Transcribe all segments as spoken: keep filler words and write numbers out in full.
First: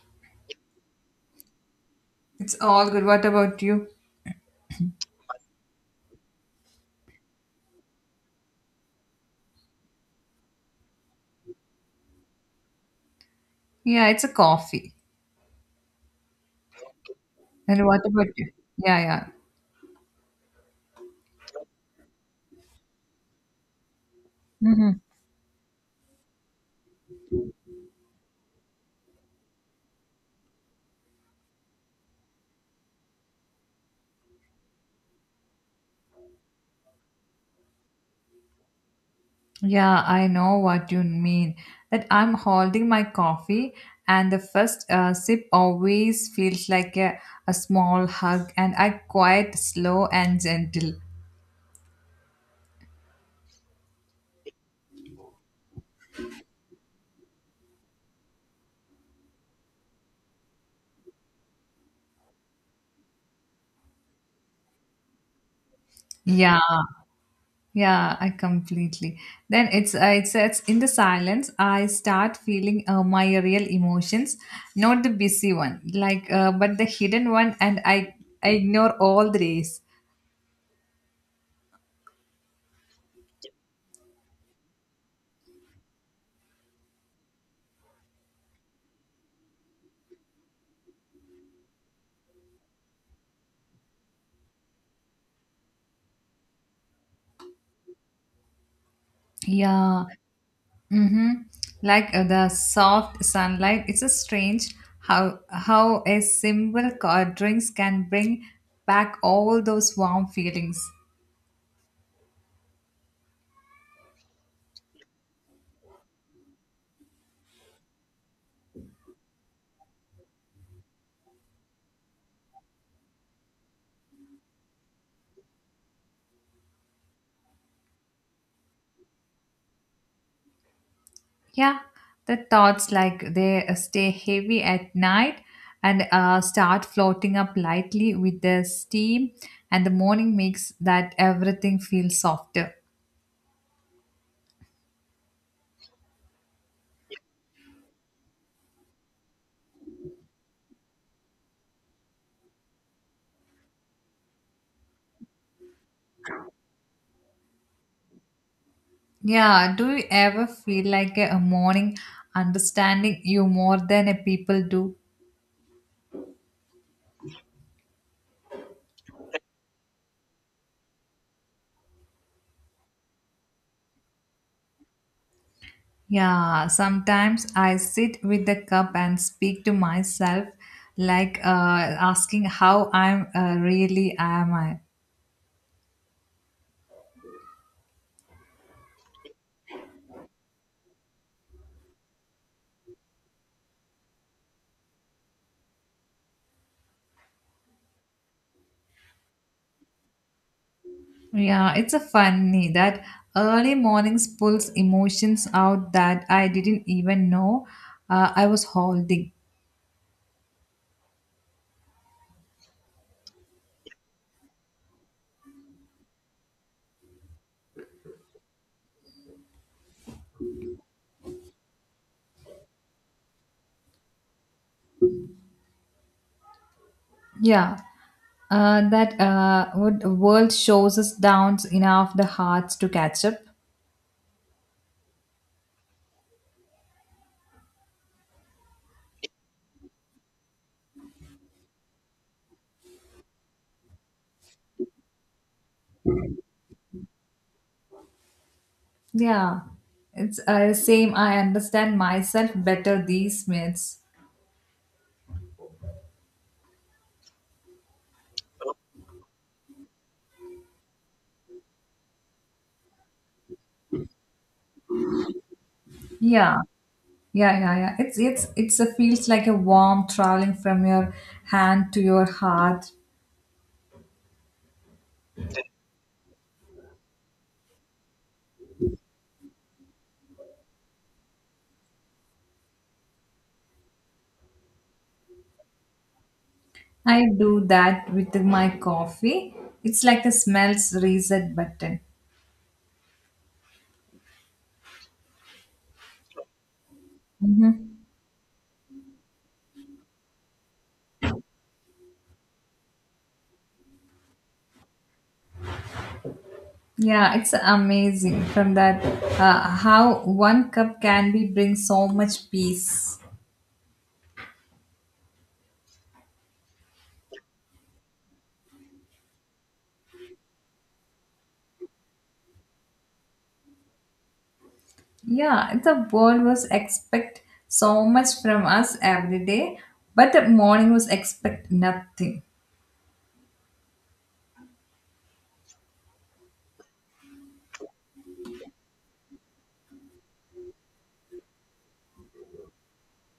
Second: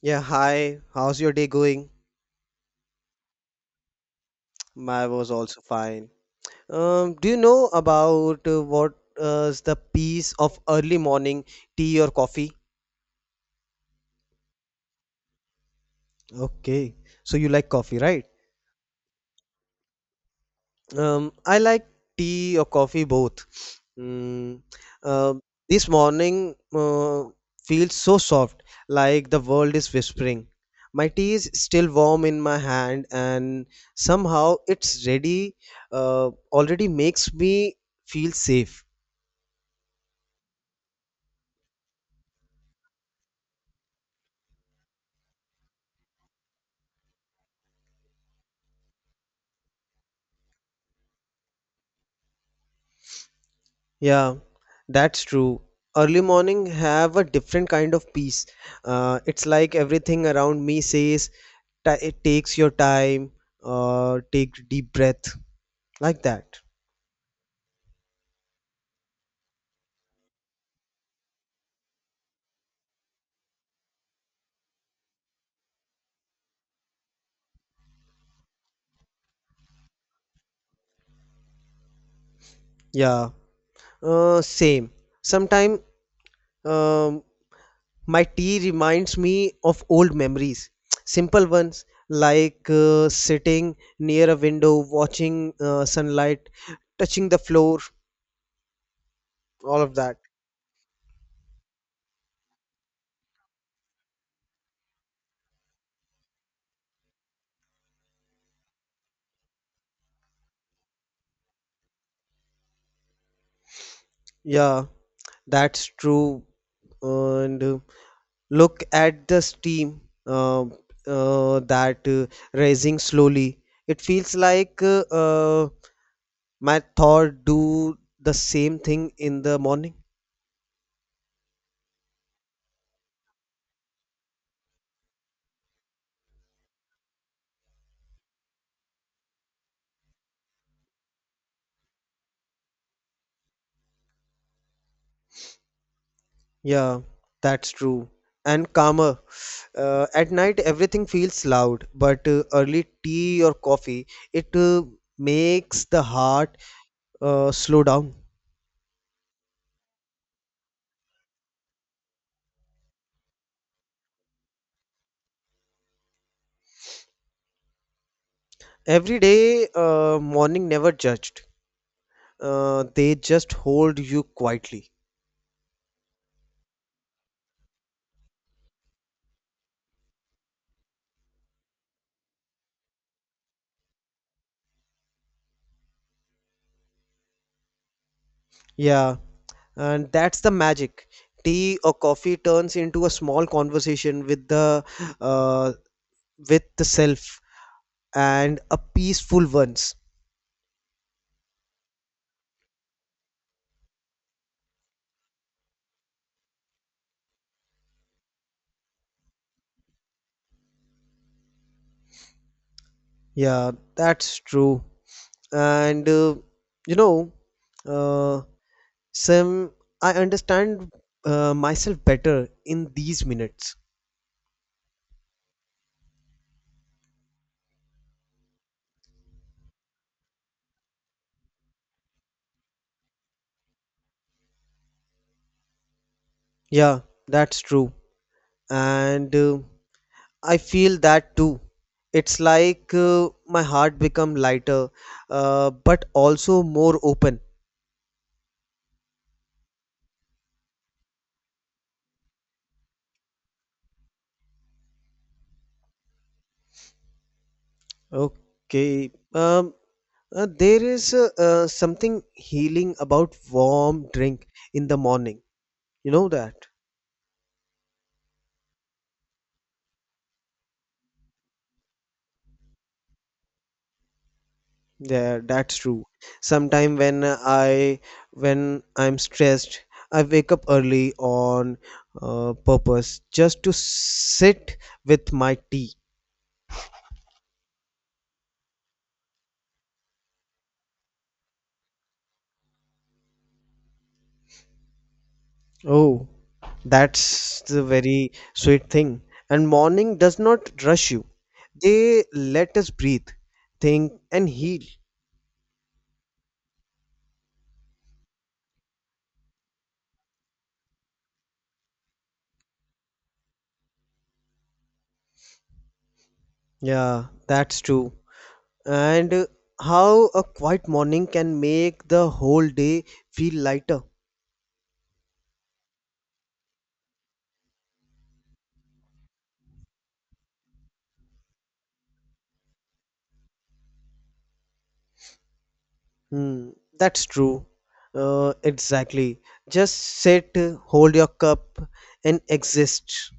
Yeah, hi. How's your day going? It's all good. What about you? My was also fine. Um, do you know about uh, what uh, is the piece of early morning tea or coffee? Yeah, it's a coffee. Okay, so you like And coffee, what right? about you? Yeah, yeah. Um, I like tea or coffee both. Mm, hmm uh, this morning uh, feels so soft, like the world is whispering. My tea is still warm in my hand, and somehow it's ready, uh, already makes me feel safe. Yeah, I know what you mean. That I'm holding my coffee, and the first uh, sip always feels like a, a small hug, and I quite slow and gentle. Yeah, that's true. Early morning have a different kind of peace. Uh, it's like everything around me says, "Ta- it takes your time, or take deep breath. Like that. Yeah, yeah, I completely. Then it's uh, it says in the silence, I start feeling uh, my real emotions, not the busy one, like uh, but the hidden one, and I I ignore all the rays. Yeah, uh, same. Sometimes um, my tea reminds me of old memories, simple ones like uh, sitting near a window, watching uh, sunlight touching the floor, all of Yeah. that. Mm-hmm. Like uh, the soft sunlight. It's a strange how how a simple co- drinks can bring back all those warm feelings. Yeah, that's true. And uh, look at the steam, uh, uh, that uh, rising slowly. It feels like uh, uh, my Thor do the same thing in the morning. Yeah, the thoughts like they uh, stay heavy at night and uh, start floating up lightly with the steam, and the morning makes that everything feel softer. Yeah, that's true. And calmer. Uh, at night, everything feels loud, but uh, early tea or coffee, it uh, makes the heart uh, slow down. Yeah, do you ever feel like a, a morning understanding you more than a people do? Every day, uh, morning never judged. Uh, they just hold you quietly. Yeah, sometimes I sit with the cup and speak to myself, like uh, asking how I'm uh, really am I. Yeah, and that's the magic. Tea or coffee turns into a small conversation with the uh, with the self, and a peaceful ones. Yeah, it's a funny that early mornings pulls emotions out that I didn't even know uh, I was holding. Yeah, that's true. And uh, you know, uh, Sam, I understand uh, myself better in these minutes. Yeah, uh, that uh, what the world shows us downs enough the hearts to catch up. Yeah, that's true. And uh, I feel that too. It's like uh, my heart become lighter, uh, but also more open. Yeah, it's uh, same. I understand myself better these minutes. Okay. Um, uh, there is uh, uh, something healing about warm drink in the morning. You know that? Yeah, yeah, yeah, yeah. It's it's it's a feels like a warm traveling from your hand to your heart. Yeah, that's true. Sometime when I, when I'm stressed, I wake up early on uh, purpose just to sit with my tea. I do that with my coffee. It's like a smells reset button. Oh, that's the Mhm. very sweet thing. And morning does not rush you. They let us breathe, think, and heal. Yeah, it's amazing from that uh, how one cup can be bring so much peace. Yeah, that's true. And uh, how a quiet morning can make the whole day feel lighter. Yeah, the world was expect so much from us every day, but the morning was expect nothing. Hmm, that's true. Uh, exactly. Just sit, hold your cup, and exist.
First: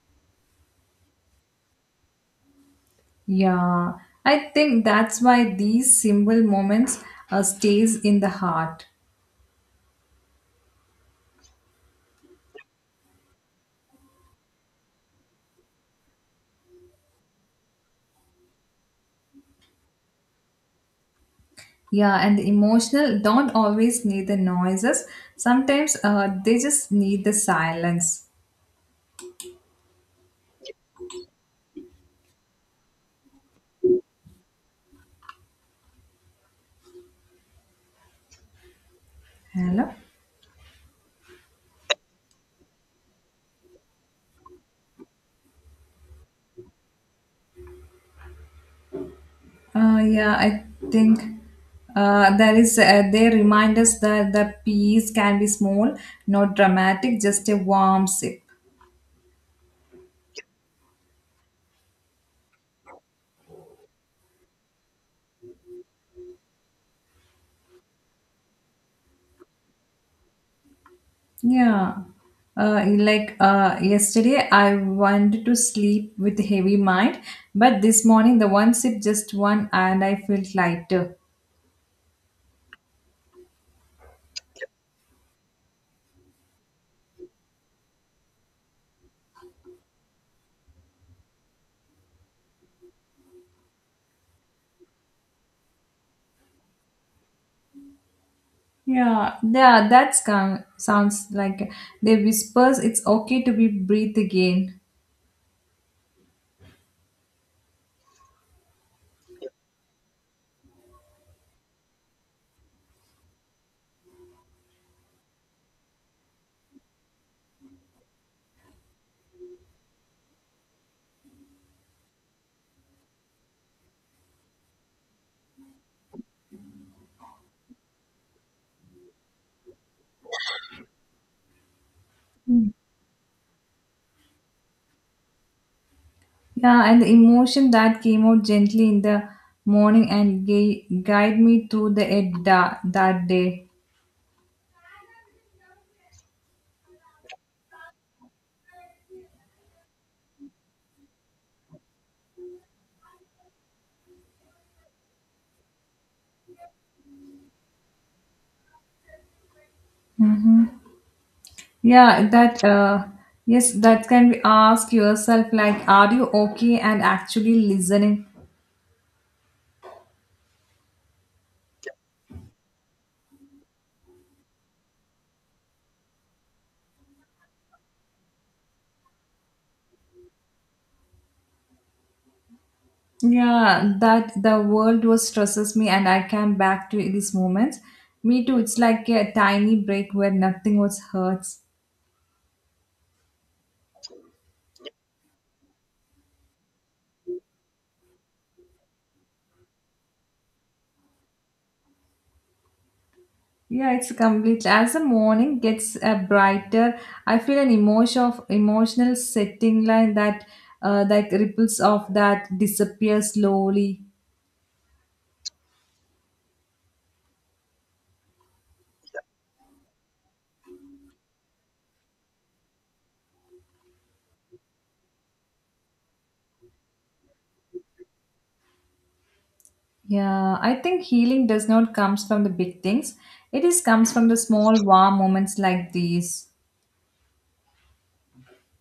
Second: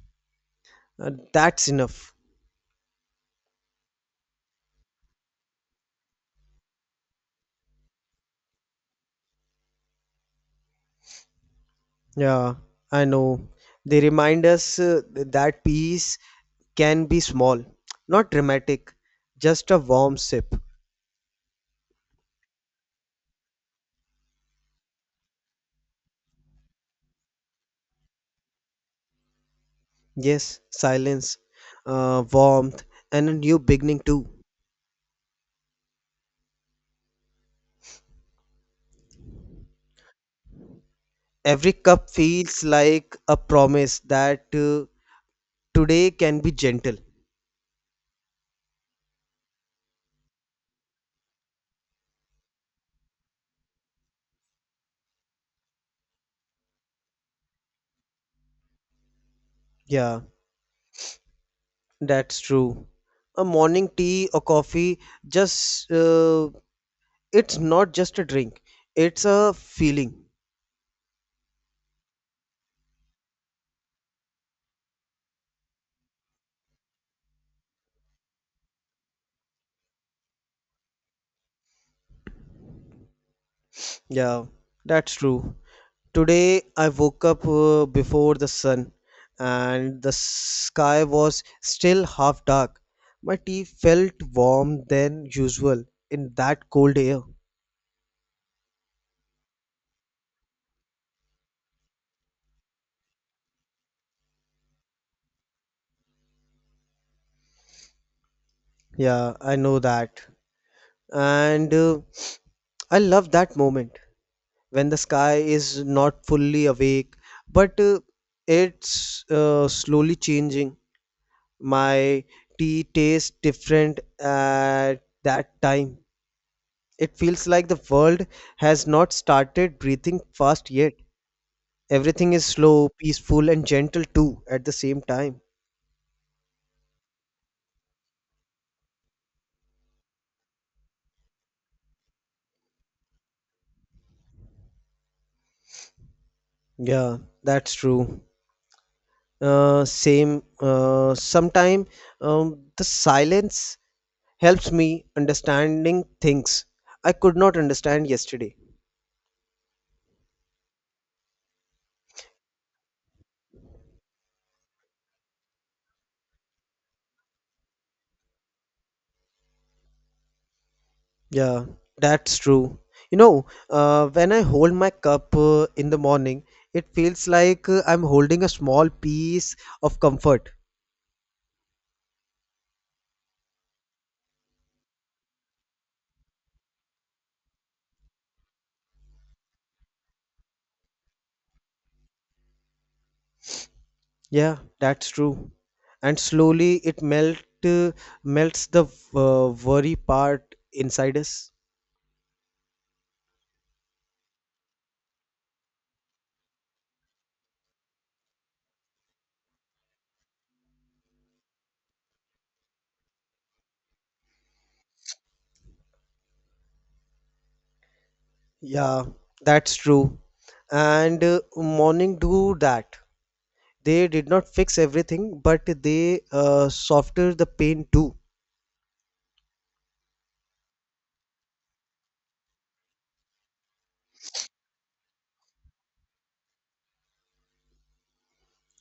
Uh, that's enough. Yeah, I think that's why these simple moments uh, stays in the heart. Yeah, I know. They remind us uh, that peace can be small, not dramatic, just a warm sip. Yeah, and the emotional don't always need the noises. Sometimes uh, they just need the silence. Yes, silence, uh, warmth, and a new beginning too. Hello? Every cup feels like a promise that uh, today can be gentle. Uh, yeah, I think uh, there is. Uh, they remind us that the peace can be small, not dramatic, just a warm sip. Yeah. That's true. A morning tea or coffee just uh, it's not just a drink. It's a feeling. Yeah. Uh, like uh, yesterday, I wanted to sleep with a heavy mind, but this morning the one sip, just one, and I felt lighter. Yeah, that's true. Today I woke up uh, before the sun and the sky was still half dark. My tea felt warm than usual in that cold air. Yeah, yeah, that sound, sounds like they whispers it's okay to be breathe again. Yeah, I know that. And uh, I love that moment when the sky is not fully awake, but uh, it's uh, slowly changing. My tea tastes different at that time. It feels like the world has not started breathing fast yet. Everything is slow, peaceful and gentle too at the same time. Yeah, and the emotion that came out gently in the morning and gay, guide me through the ed da, that day. Yeah, that's true. Uh, same. Uh, sometime um, the silence helps me understanding things I could not understand yesterday. Yeah, that uh, yes, that can be ask yourself like, are you okay and actually listening? Yeah, that's true. You know, uh, when I hold my cup uh, in the morning, it feels like uh, I'm holding a small piece of comfort. Yeah, that the world was stresses me and I came back to these moments. Me too. It's like a tiny break where nothing was hurts. Yeah, that's true. And slowly it melt, uh, melts the uh, worry part inside us. Yeah, it's completely. As the morning gets uh, brighter, I feel an emotion of emotional setting line that uh, like ripples of that disappear slowly. Yeah, that's true. And uh, morning do that. They did not fix everything, but they uh, softer the pain too. Yeah, I think healing does not comes from the big things. It is comes from the small warm moments like these.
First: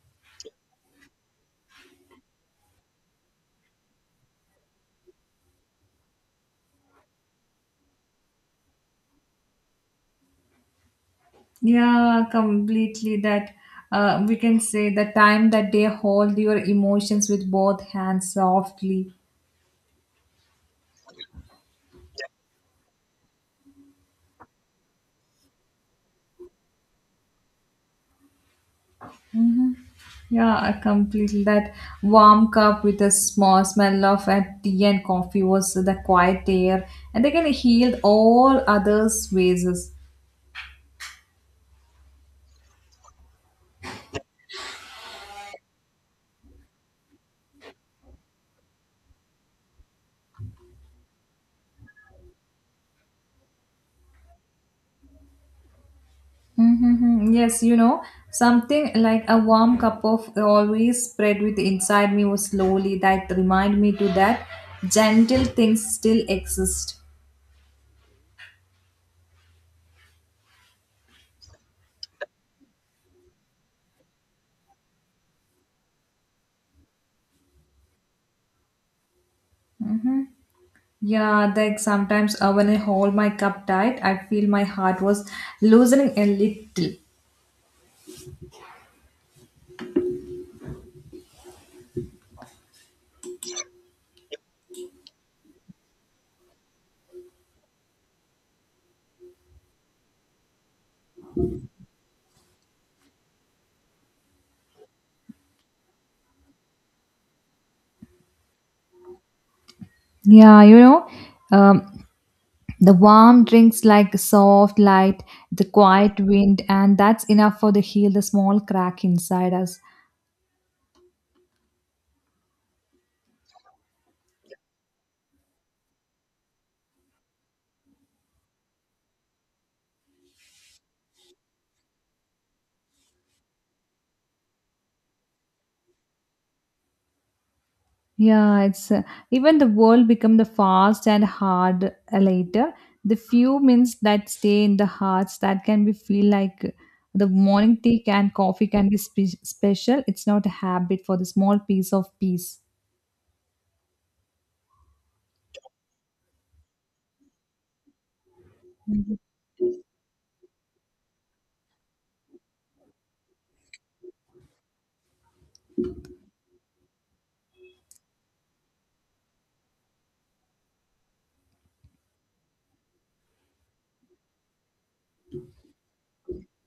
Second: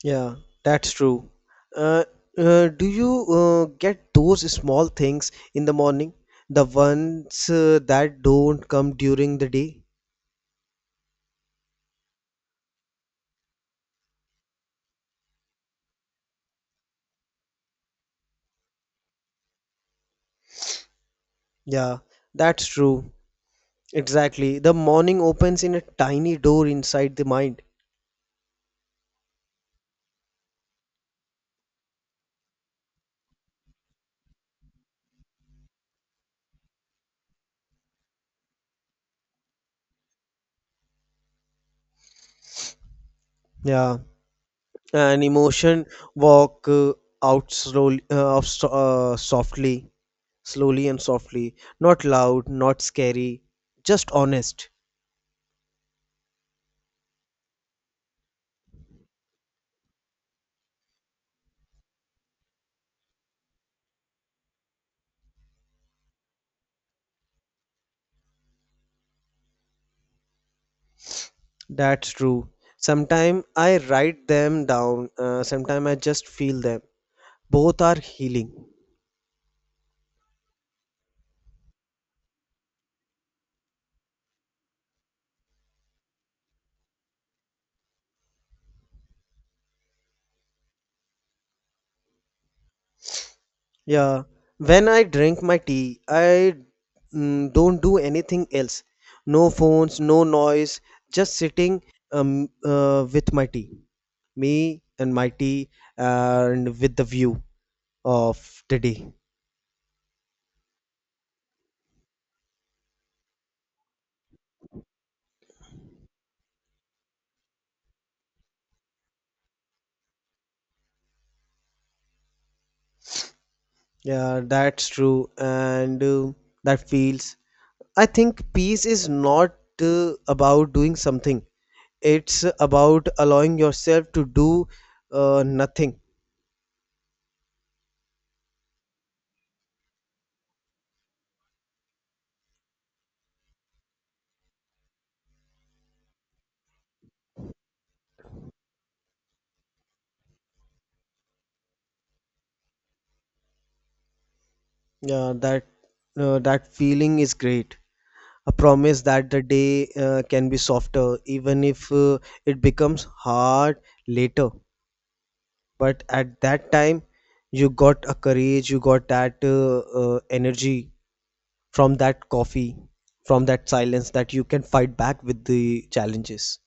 Yeah, that's true. Uh, uh, do you uh, get those small things in the morning? The ones uh, that don't come during the day? Yeah, completely. That uh, we can say the time that they hold your emotions with both hands softly. Yeah, that's true. Exactly. The morning opens in a tiny door inside the mind. Yeah, I completely. That warm cup with a small smell of uh, tea and coffee was the quiet air, and they can heal all others' vases. Yeah, an emotion walk uh, out slowly, uh, of so- uh, softly, slowly and softly. Not loud, not scary, just honest. Mm-hmm. Yes, you know, something like a warm cup of always spread with inside me was slowly that remind me to that gentle things still exist. That's true. Sometimes I write them down, uh, sometimes I just feel them. Both are healing. Yeah, like sometimes uh, when I hold my cup tight, I feel my heart was loosening a little. Yeah. When I drink my tea, I mm, don't do anything else. No phones, no noise, just sitting um, uh, with my tea. Me and my tea, and with the view of the day. Yeah, you know. Um, The warm drinks like soft light, the quiet wind, and that's enough for the heal the small crack inside us. Yeah, that's true. And uh, that feels I think peace is not uh, about doing something. It's about allowing yourself to do uh, nothing. Yeah, it's uh, even the world become the fast and hard uh, later. The few minutes that stay in the hearts that can be feel like the morning tea and coffee can be spe- special. It's not a habit for the small piece of peace. Uh, that uh, that feeling is great. A promise that the day uh, can be softer, even if uh, it becomes hard later. But at that time, you got a courage. You got that uh, uh, energy from that coffee, from that silence, that you can fight back with the challenges.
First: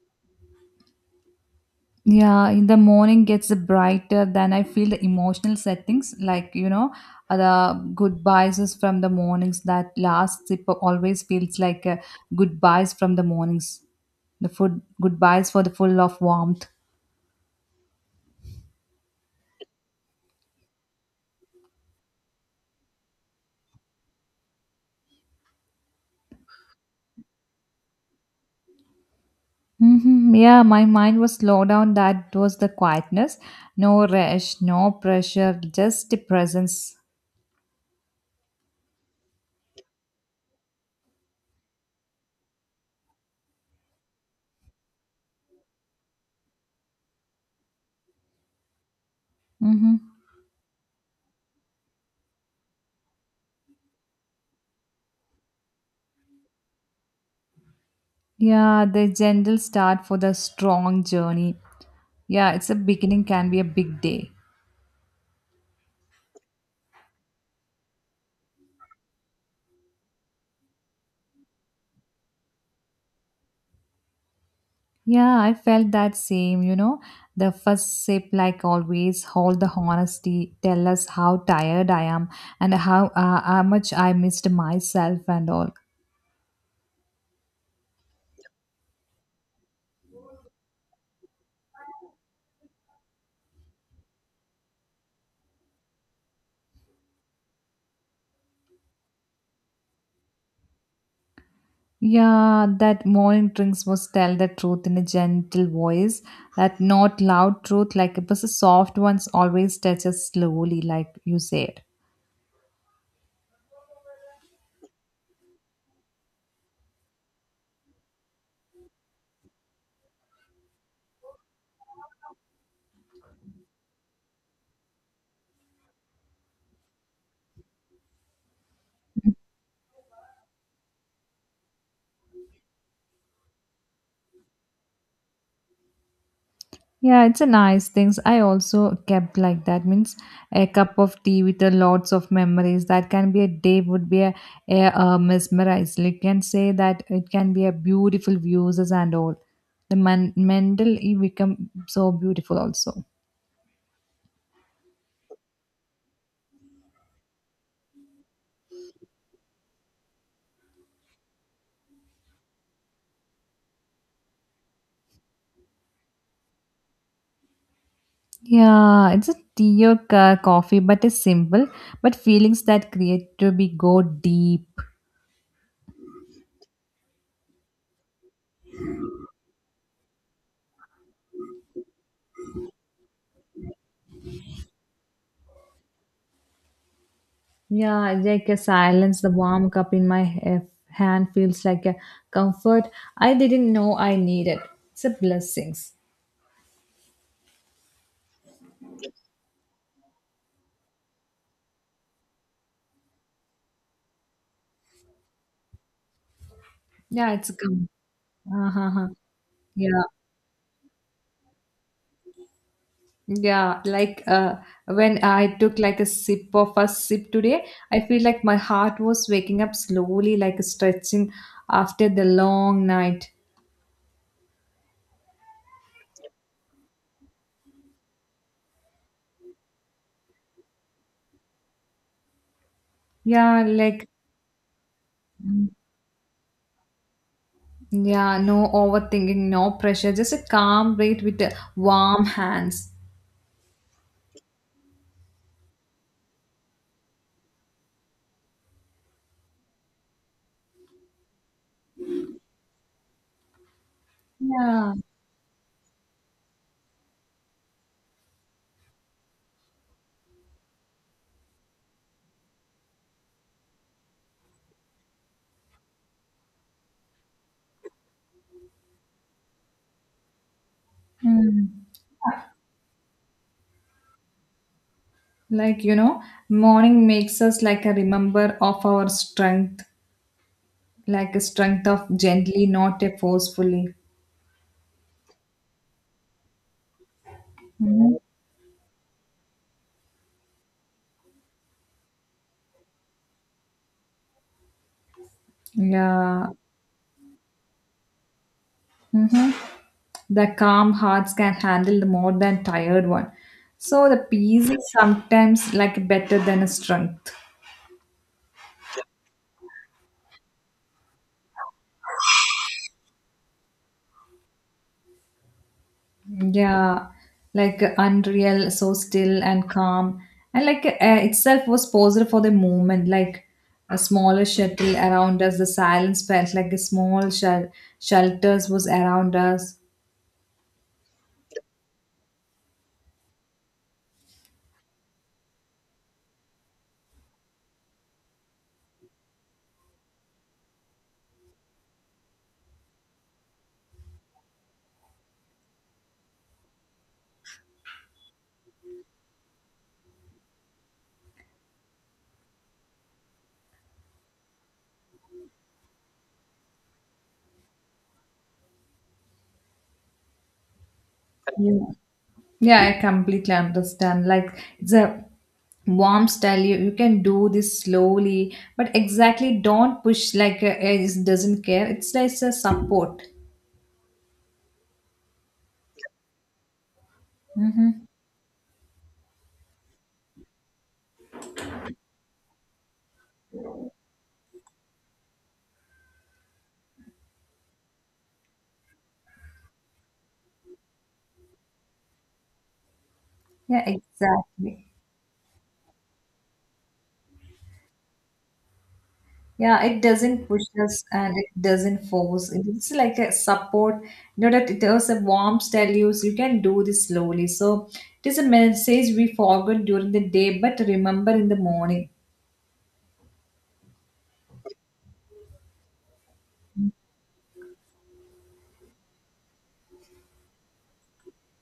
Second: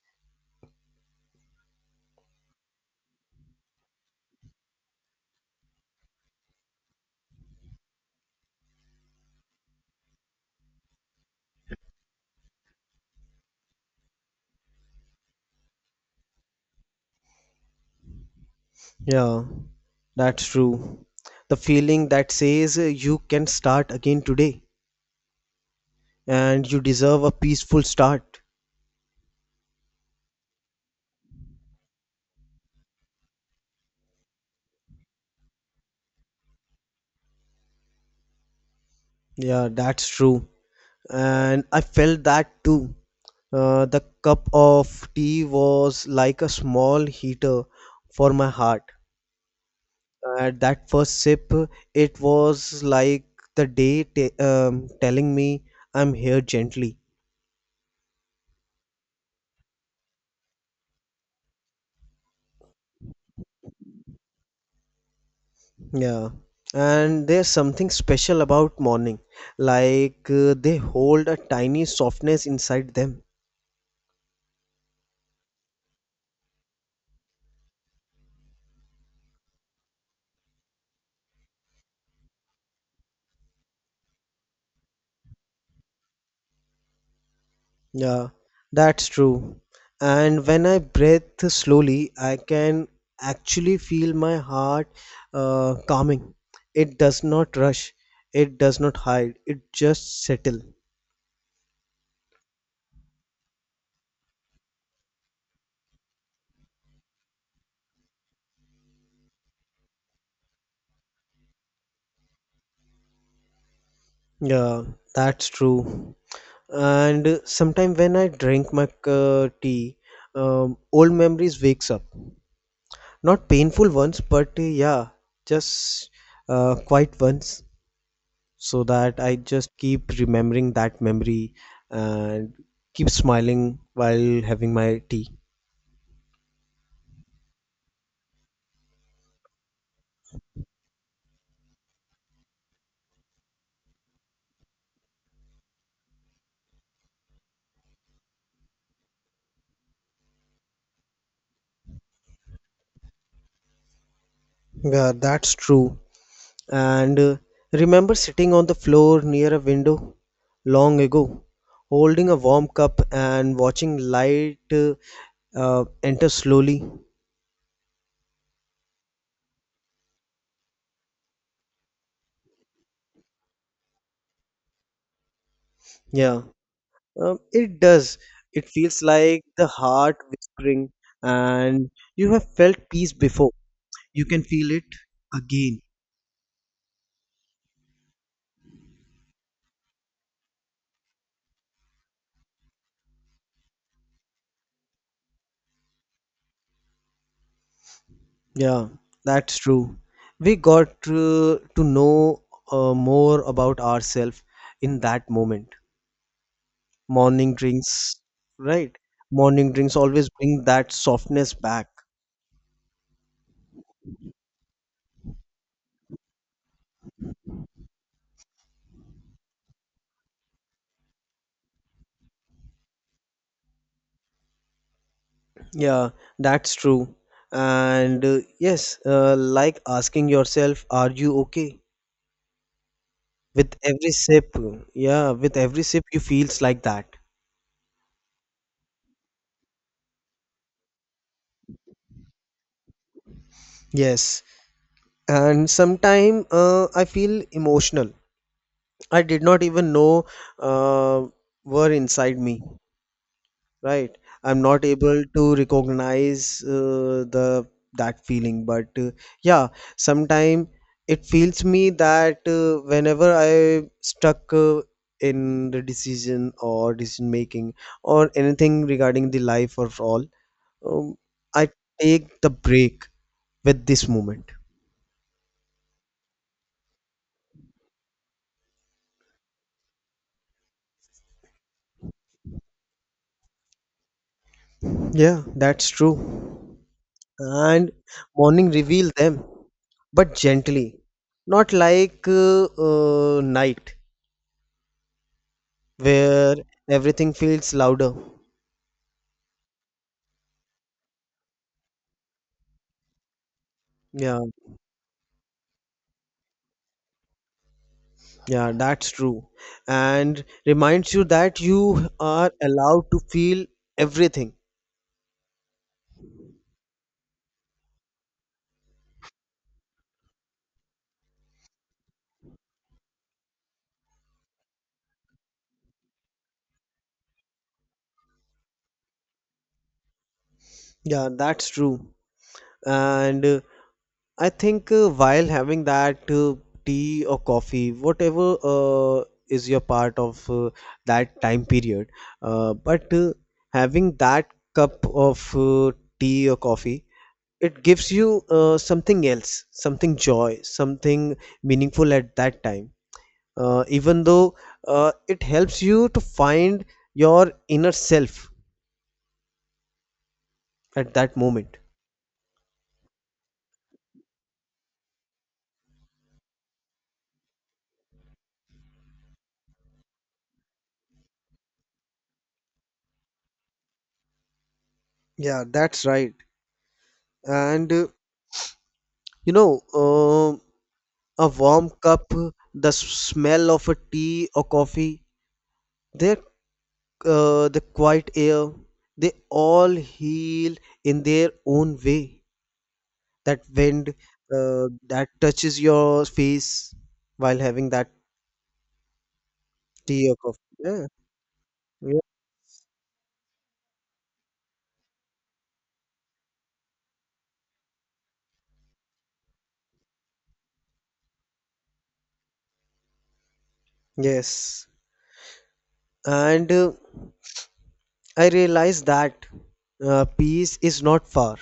Yeah, in the morning gets brighter. Then I feel the emotional settings, like you know, uh, the goodbyes is from the mornings. That last sip always feels like uh, goodbyes from the mornings. The food goodbyes for the full of warmth. Yeah, that's true. The feeling that says uh, you can start again today and you deserve a peaceful start. hmm Yeah, my mind was slowed down. That was the quietness. No rush, no pressure, just the presence. Yeah, that's true. And I felt that too. Uh, the cup of tea was like a small heater for my heart. hmm At that first sip, it was like the day t- um, telling me I'm here gently. Yeah, the gentle start for the strong journey. Yeah, it's a beginning can be a big day. Yeah, and there's something special about morning, like uh, they hold a tiny softness inside them. Yeah, I felt that same, you know. The first sip, like always, hold the honesty, tell us how tired I am and how, uh, how much I missed myself and all. Yeah, that's true. And when I breathe slowly, I can actually feel my heart uh, calming. It does not rush, it does not hide, it just settle. Yeah, that morning drinks was tell the truth in a gentle voice, that not loud truth, like it was a soft ones, always touches slowly, like you said. Yeah, that's true. And uh, sometime when I drink my uh, tea, um, old memories wakes up. Not painful ones, but uh, yeah, just uh, quiet ones, so that I just keep remembering that memory and keep smiling while having my tea. Yeah, it's a nice things. I also kept like that means a cup of tea with a lots of memories. That can be a day would be a, a uh, mesmerized. You can say that it can be a beautiful views and all. The man, mental you become so beautiful also. Yeah, that's true. And uh, remember sitting on the floor near a window long ago, holding a warm cup and watching light uh, uh, enter slowly. Yeah, it's a tea or ca- coffee, but it's simple. But feelings that create to be go deep. Yeah. Um, it does. It feels like the heart whispering, and you have felt peace before. You can feel it again. Yeah, like a silence, the warm cup in my h- hand feels like a comfort I didn't know I needed. It's a blessings. Yeah, that's true. We got uh, to know uh, more about ourselves in that moment. Yeah, it's a Morning comfort. drinks, right? Uh-huh. Morning drinks Yeah. always bring that softness back. Yeah, like uh, when I took like a sip of a sip today, I feel like my heart was waking up slowly, like stretching after the long night. Yeah, that's true. And uh, yes, uh, like asking yourself, are you okay? Yeah, With like every sip, yeah, with every sip you feels like that. yeah, no overthinking, no pressure, just a calm breath with the warm hands. Yes, and sometime uh, I feel emotional. I did not even know uh, were inside me, right? I'm not Yeah. able to recognize uh, the that feeling, but uh, yeah, sometime it feels me that uh, whenever I stuck uh, in the decision or decision making or anything regarding the life or all, um, Mm. I take the break with this moment. Like you know morning makes us like a remember of our strength, like a strength of gently, not a forcefully. Yeah, that's true. And Mhm. morning reveal them, but gently, not like uh, uh, night, Yeah. where everything feels louder. hmm the calm hearts can handle the more than tired one, so the Yeah, peace is sometimes like better than a strength. yeah, that's true. And reminds you that you are allowed to feel everything. Yeah, like uh, unreal, so still and calm, and like uh, itself was posed for the moment, like a smaller shuttle around us. The silence felt like a small shel shelters was around us. Yeah, that's true. And uh, I think uh, while having that uh, tea or coffee, whatever uh, is your part of uh, that time period, uh, but uh, having that cup of uh, tea or coffee, it gives you uh, something else, something joy, something meaningful at that time. Uh, even though uh, it helps you to find your inner self at that Yeah. moment. Yeah, I completely understand. Like it's a warm style. You, you can do this slowly, but exactly don't push like uh, it doesn't care. It's like a support. Yeah, that's right. And Mm-hmm. uh, you know, uh, a warm cup, the smell of a tea or coffee, their uh, the quiet air, they all heal in their own way. That Yeah, wind uh, exactly. that touches your face while having that Yeah, it tea or doesn't coffee. push us Yeah, and it doesn't yeah. force. It's like a support. You know that it has a warmth tell you so you can do this slowly. So it is a message we forgot during the day, but remember in the morning. Yes, and uh, I realize that uh, peace is not far.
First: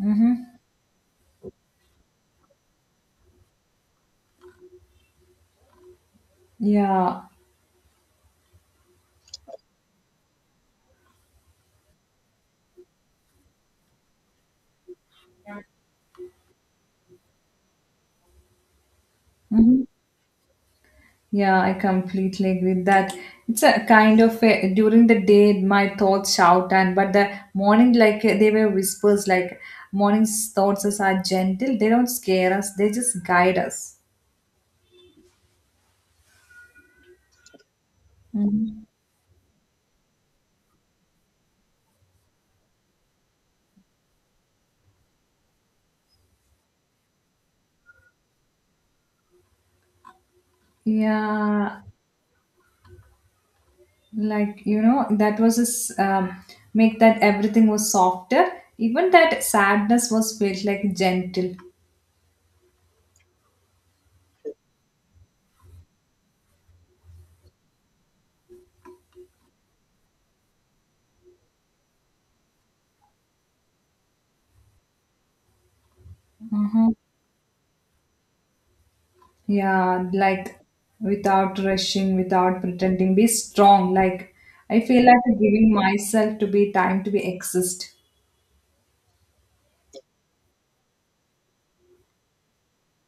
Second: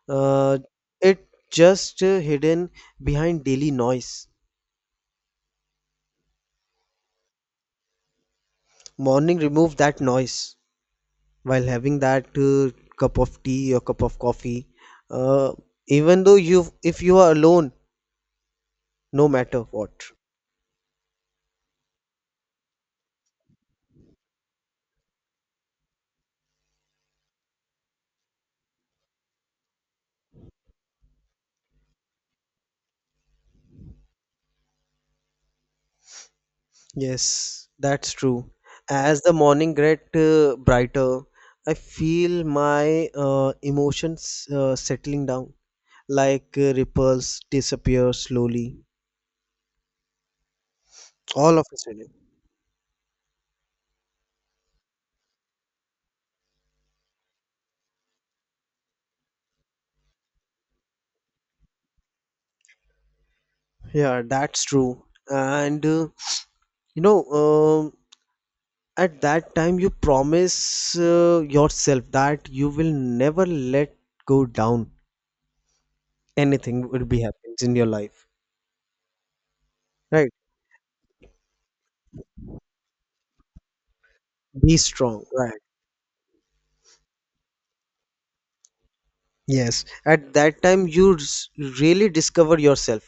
Mm-hmm. Uh, it just uh, hidden behind daily noise. Yeah. Morning remove that noise while having that uh, cup of tea or cup of coffee, uh, even though you, if you are alone, no matter Mm-hmm. what. Yeah, I completely agree with that. It's a kind of a, during the day my thoughts shout and but the morning like uh, they were whispers like morning's thoughts are gentle. They don't scare us. They just guide us. Yes, that's true. Mhm. As the morning get uh, brighter, I feel my uh, emotions uh, settling down, like uh, ripples disappear slowly, all of a Yeah, sudden. like you know that was his um, make that everything was softer, even that sadness was felt like gentle. Yeah, that's true. And uh, you know, um at that time you promise uh, yourself that you will never let go down, anything Mm-hmm. will be happens in your life, Yeah, right? like without rushing, without pretending be strong, like Be I feel strong, like right? giving myself to be time to be exist. Yes, at that time you s- really discover yourself,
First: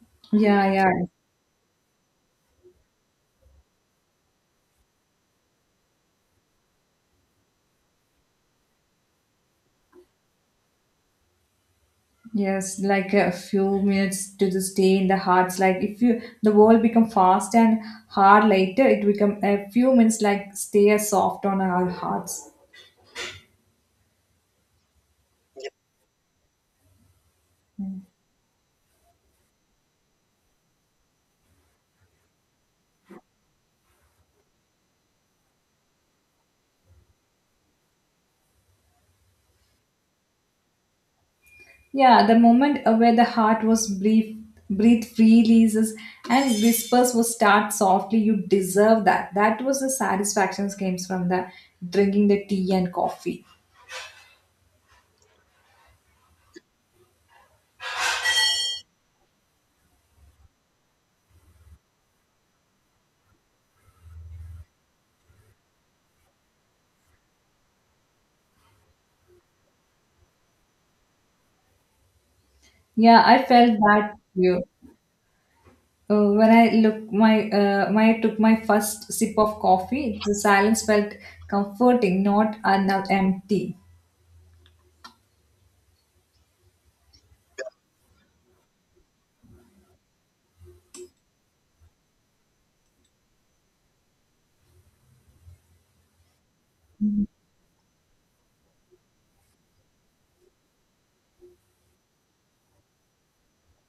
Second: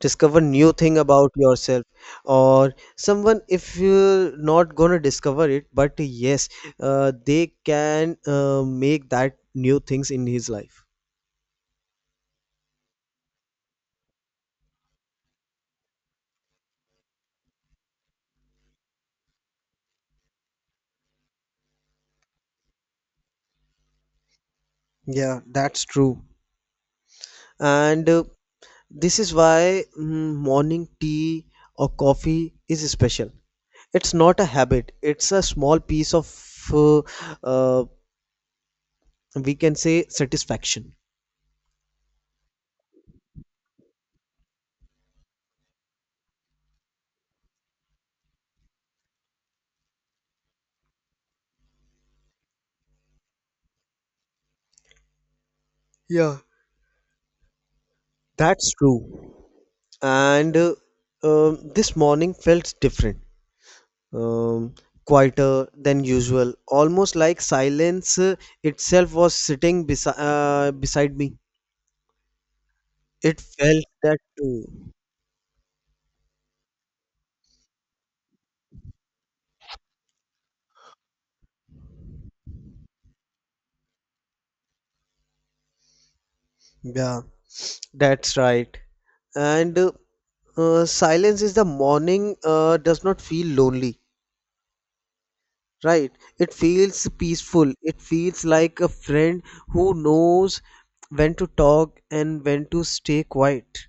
discover new Yeah, yeah. thing about yourself. Or someone, if you're not gonna discover it, but yes, uh, they can uh, make that new things in his life. Yes, like a few minutes to the stay in the hearts, like if you the world become fast and hard later, it become a few minutes like stay soft on our hearts. Yeah, that's true. And uh, this is why mm, morning tea or coffee is special. It's not a habit, it's a small piece of, uh, uh, we can say, satisfaction. Yeah, the moment uh, where the heart was breathe, breathe freely is, and whispers will start softly. You deserve that. That was the satisfaction comes from the drinking the tea and coffee. Yeah. That's true. And uh, um, this morning felt different, um, quieter than usual, almost like silence uh, itself was sitting besi- uh, beside me. Yeah, It I felt felt that that too. too. Uh, when I look my uh, when I took my first sip of coffee, the silence felt comforting, not uh, not empty. Yeah, that's right. And uh, uh, silence is the morning uh, does not feel lonely, right? It feels peaceful. It feels like a friend who knows when to talk and when to stay quiet.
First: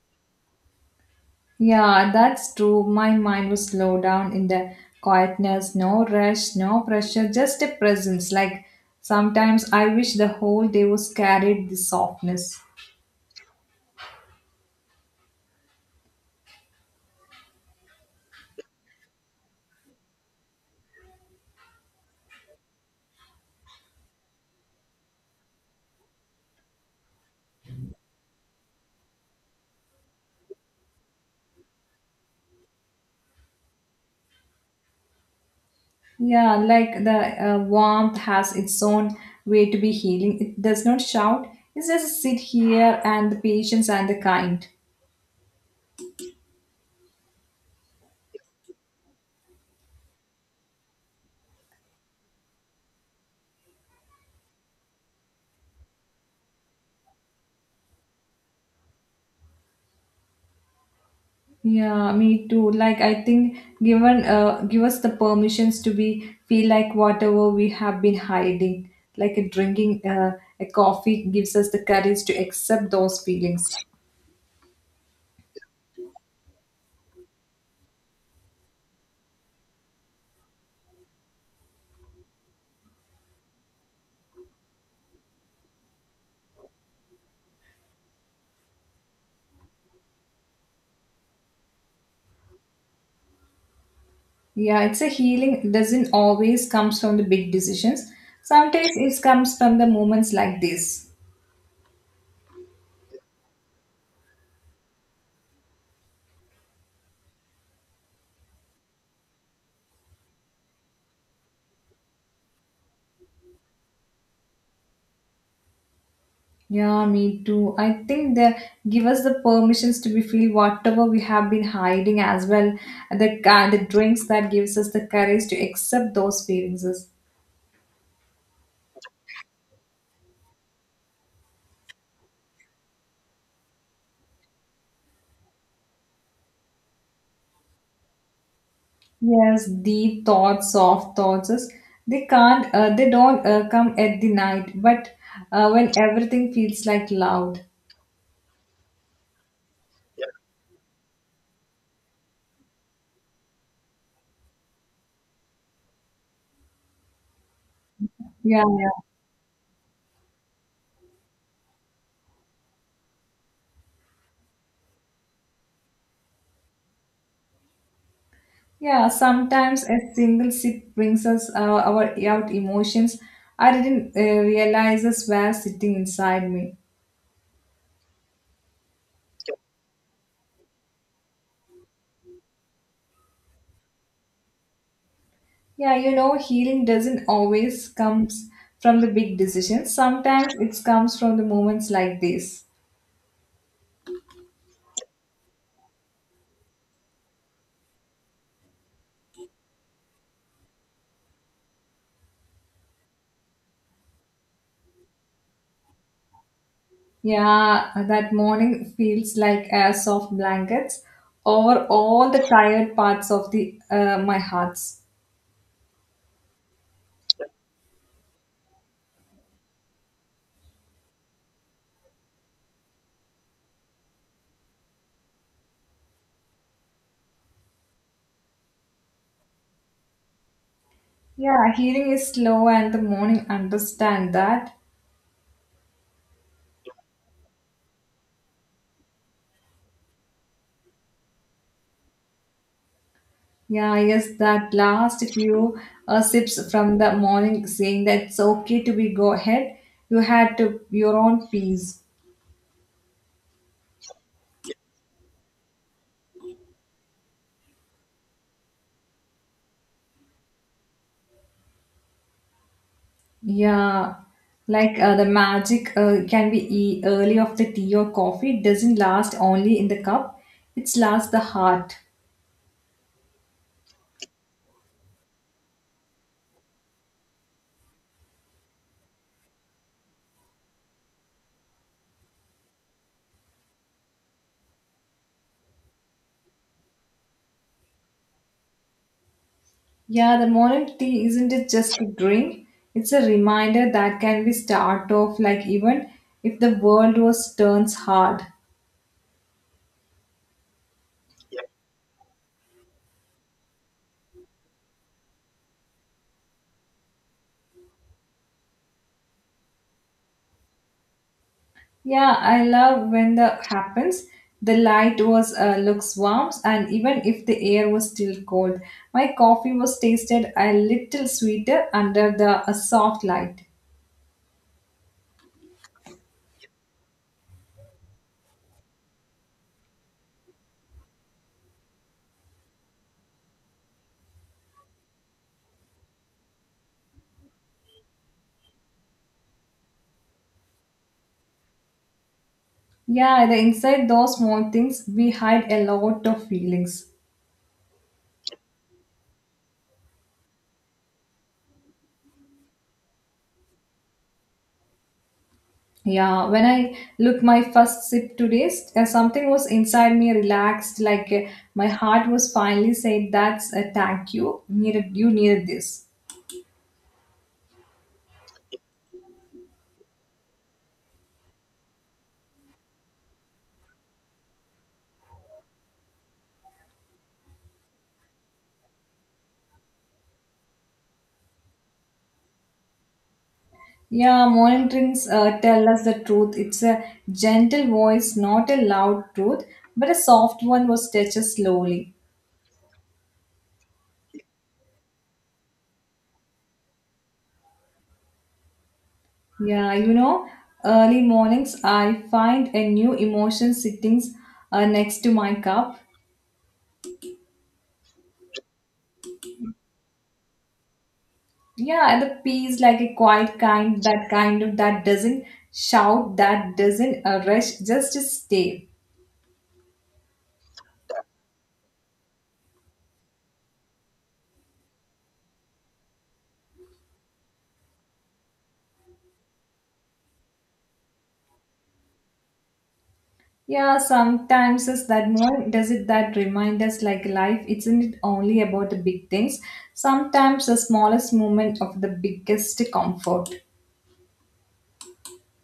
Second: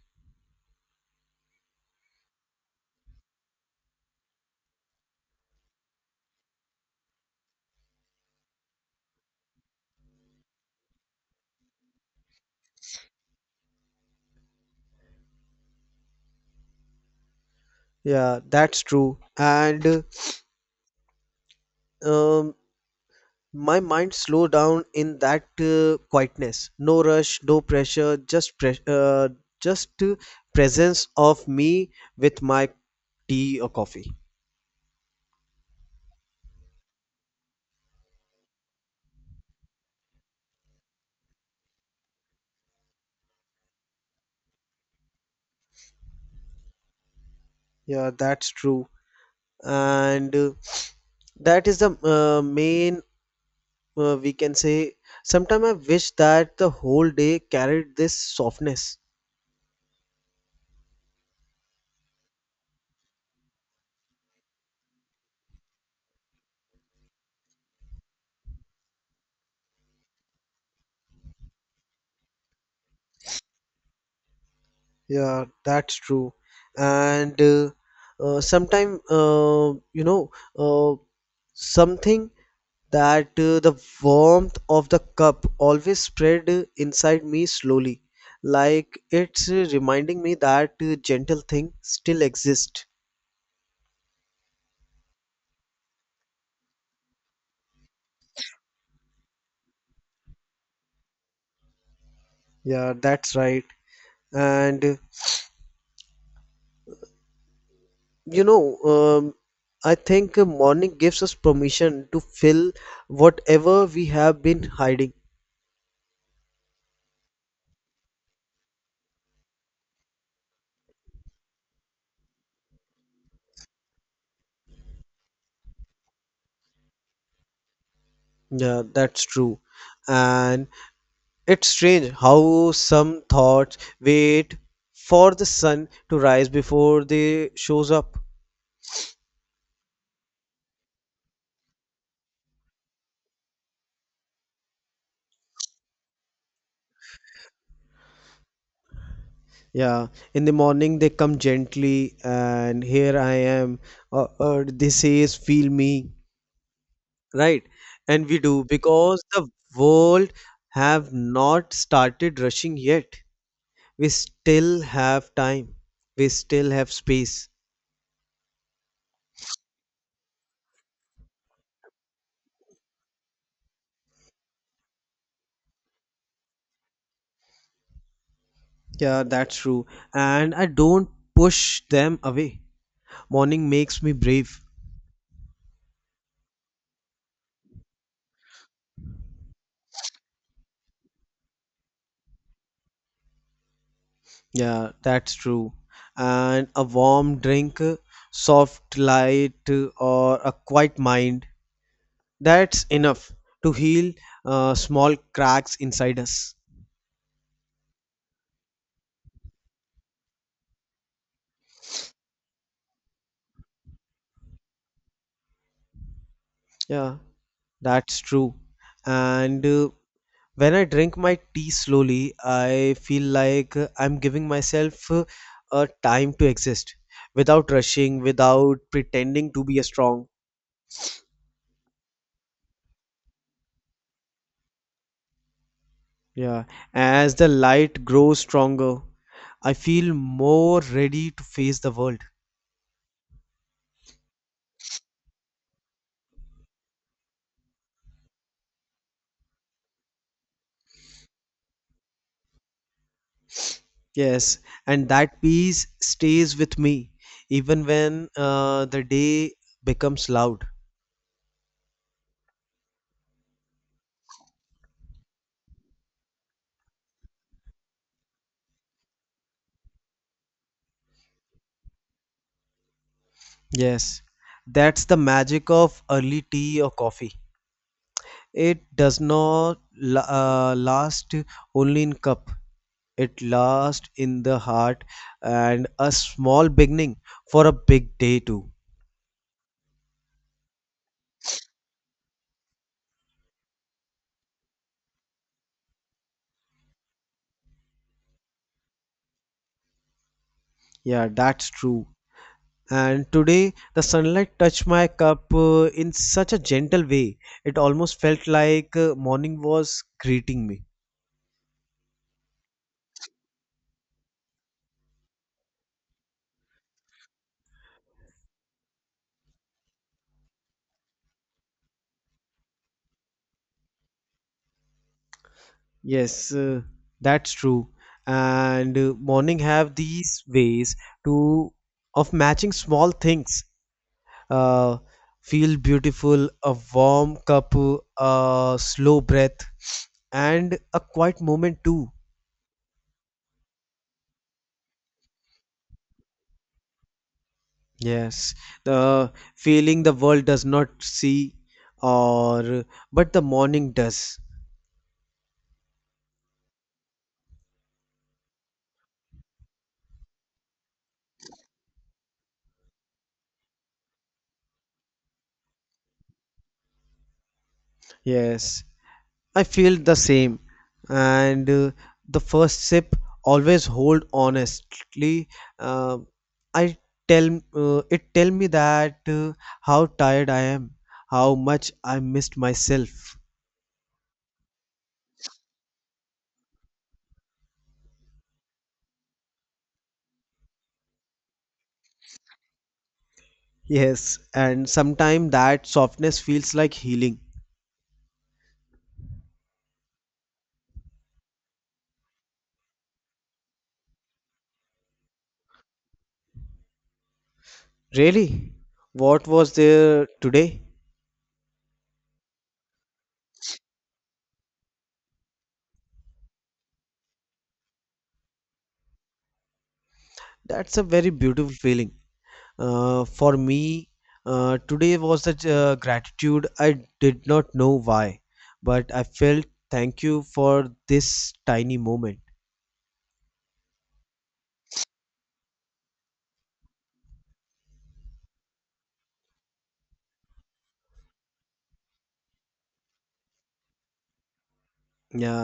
Yeah, that's true. My mind was slowed down in the quietness, no rush, no pressure, just a presence. Like sometimes I wish the whole day was carried this softness. Yeah, that's true. And uh, um, my mind slow down in that uh, quietness. No rush, no pressure, just pres uh, just uh, presence of me with my tea or coffee. Yeah, like the uh, warmth has its own way to be healing. It does not shout. It just sit here and the patience and the kind. Yeah, that's true. And uh, that is the uh, main, uh, we can say, sometimes I wish that the whole day carried this softness. Yeah, me too. Like I think given uh give us the permissions to be feel like whatever we have been hiding, like a drinking uh, a coffee gives us the courage to accept those feelings. Yeah, that's true. And uh, uh, sometimes, uh, you know, uh, something that uh, the warmth of the cup always spread uh, inside me slowly. Like it's uh, reminding me that uh, gentle thing still exist. Yeah, it's a healing doesn't always comes from the big decisions. Sometimes it comes from the moments like this. Yeah, that's right. And you know, um, I think morning gives us permission to fill whatever we have been hiding. Yeah, me too. I think they give us the permissions to be feel whatever we have been hiding as well. The ca- the drinks that gives us the courage to accept those feelings. Yeah, that's true. And it's strange how some thoughts wait for the sun to rise before they shows up. Yes, deep thoughts, soft thoughts. is- They can't, uh, they don't uh, come at the night, but uh, when everything feels like loud. Yeah, in the morning they come gently, and here I am. Or, or they says, "Feel me." Right, and we Yeah, do, yeah. because the world have not started rushing yet. We still have time, we still have space. Yeah, sometimes a single sip brings us uh, our out emotions. I didn't uh, realize us were sitting inside me. Yeah, that's true. And I don't push them away. Morning makes me brave. Yeah, you know, healing doesn't always comes from the big decisions. Sometimes it comes from the moments like this. Yeah, that's true. And a warm drink, soft light or a quiet mind, that's enough to heal uh, small cracks inside us. Yeah, that morning feels like a soft blankets over all the tired parts of the uh, my hearts. Yeah. That's true. And uh, when I drink my tea slowly, I feel like uh, I'm giving myself uh, a time to exist without rushing, without pretending to be a strong. Yeah, healing is slow, and the morning understand that. Yeah. As the light grows stronger, I feel more ready to face the world. Yeah, yes, that last few uh, sips from the morning saying that it's okay to be go ahead. You had to your own peace. Yes. And that peace stays with me even when uh, the day becomes loud. Yeah, like uh, the magic uh, can be e- early of the tea or coffee. It doesn't last only in the cup. It lasts the heart. Yes. That's the magic of early tea or coffee. It does not la- uh, last only in cup. It lasts in the heart, and a small beginning for a big day too. Yeah, the morning tea isn't it just a drink? It's a reminder that can be start off like even if the world was turns hard. Yeah, that's true. And today the sunlight touched my cup uh, in such a gentle way. It almost felt like uh, morning was greeting me. Yeah, I love when that happens. The light was uh, looks warm, and even if the air was still cold, my coffee was tasted a little sweeter under the a soft light. Yes, uh, that's true. And uh, morning have these ways to of matching small things uh, feel beautiful, a warm cup, a slow breath, and a quiet moment too. Yeah, the inside those small things we hide a lot of feelings. Yes, the feeling the world does not see, or but the morning does. Yeah, when I look my first sip today, s- uh, something was inside me relaxed, like uh, my heart was finally saying, "That's a thank you. Needed you needed this." Yes, I feel the same, and uh, the first sip always hold honestly. Uh, I tell uh, It tell me that uh, how tired I am, how much I missed myself. Yeah, morning drinks uh, tell us the truth. It's a gentle voice, not a loud truth, but a soft one was touched slowly. Yes, and sometimes that softness feels like healing. Yeah, you know, early mornings I find a new emotion sitting uh, next to my cup. Really? What was there today? Yeah, and the peace like a quiet kind, that kind of that doesn't shout, that doesn't uh, rush, just to stay. That's a very beautiful feeling. Uh, for me, uh, today was the uh, gratitude. I did not know why, but I felt thank you for this tiny moment. Yeah, sometimes is that more does it that remind us like life isn't it only about the big things? Sometimes the smallest moment of the biggest comfort. Yeah,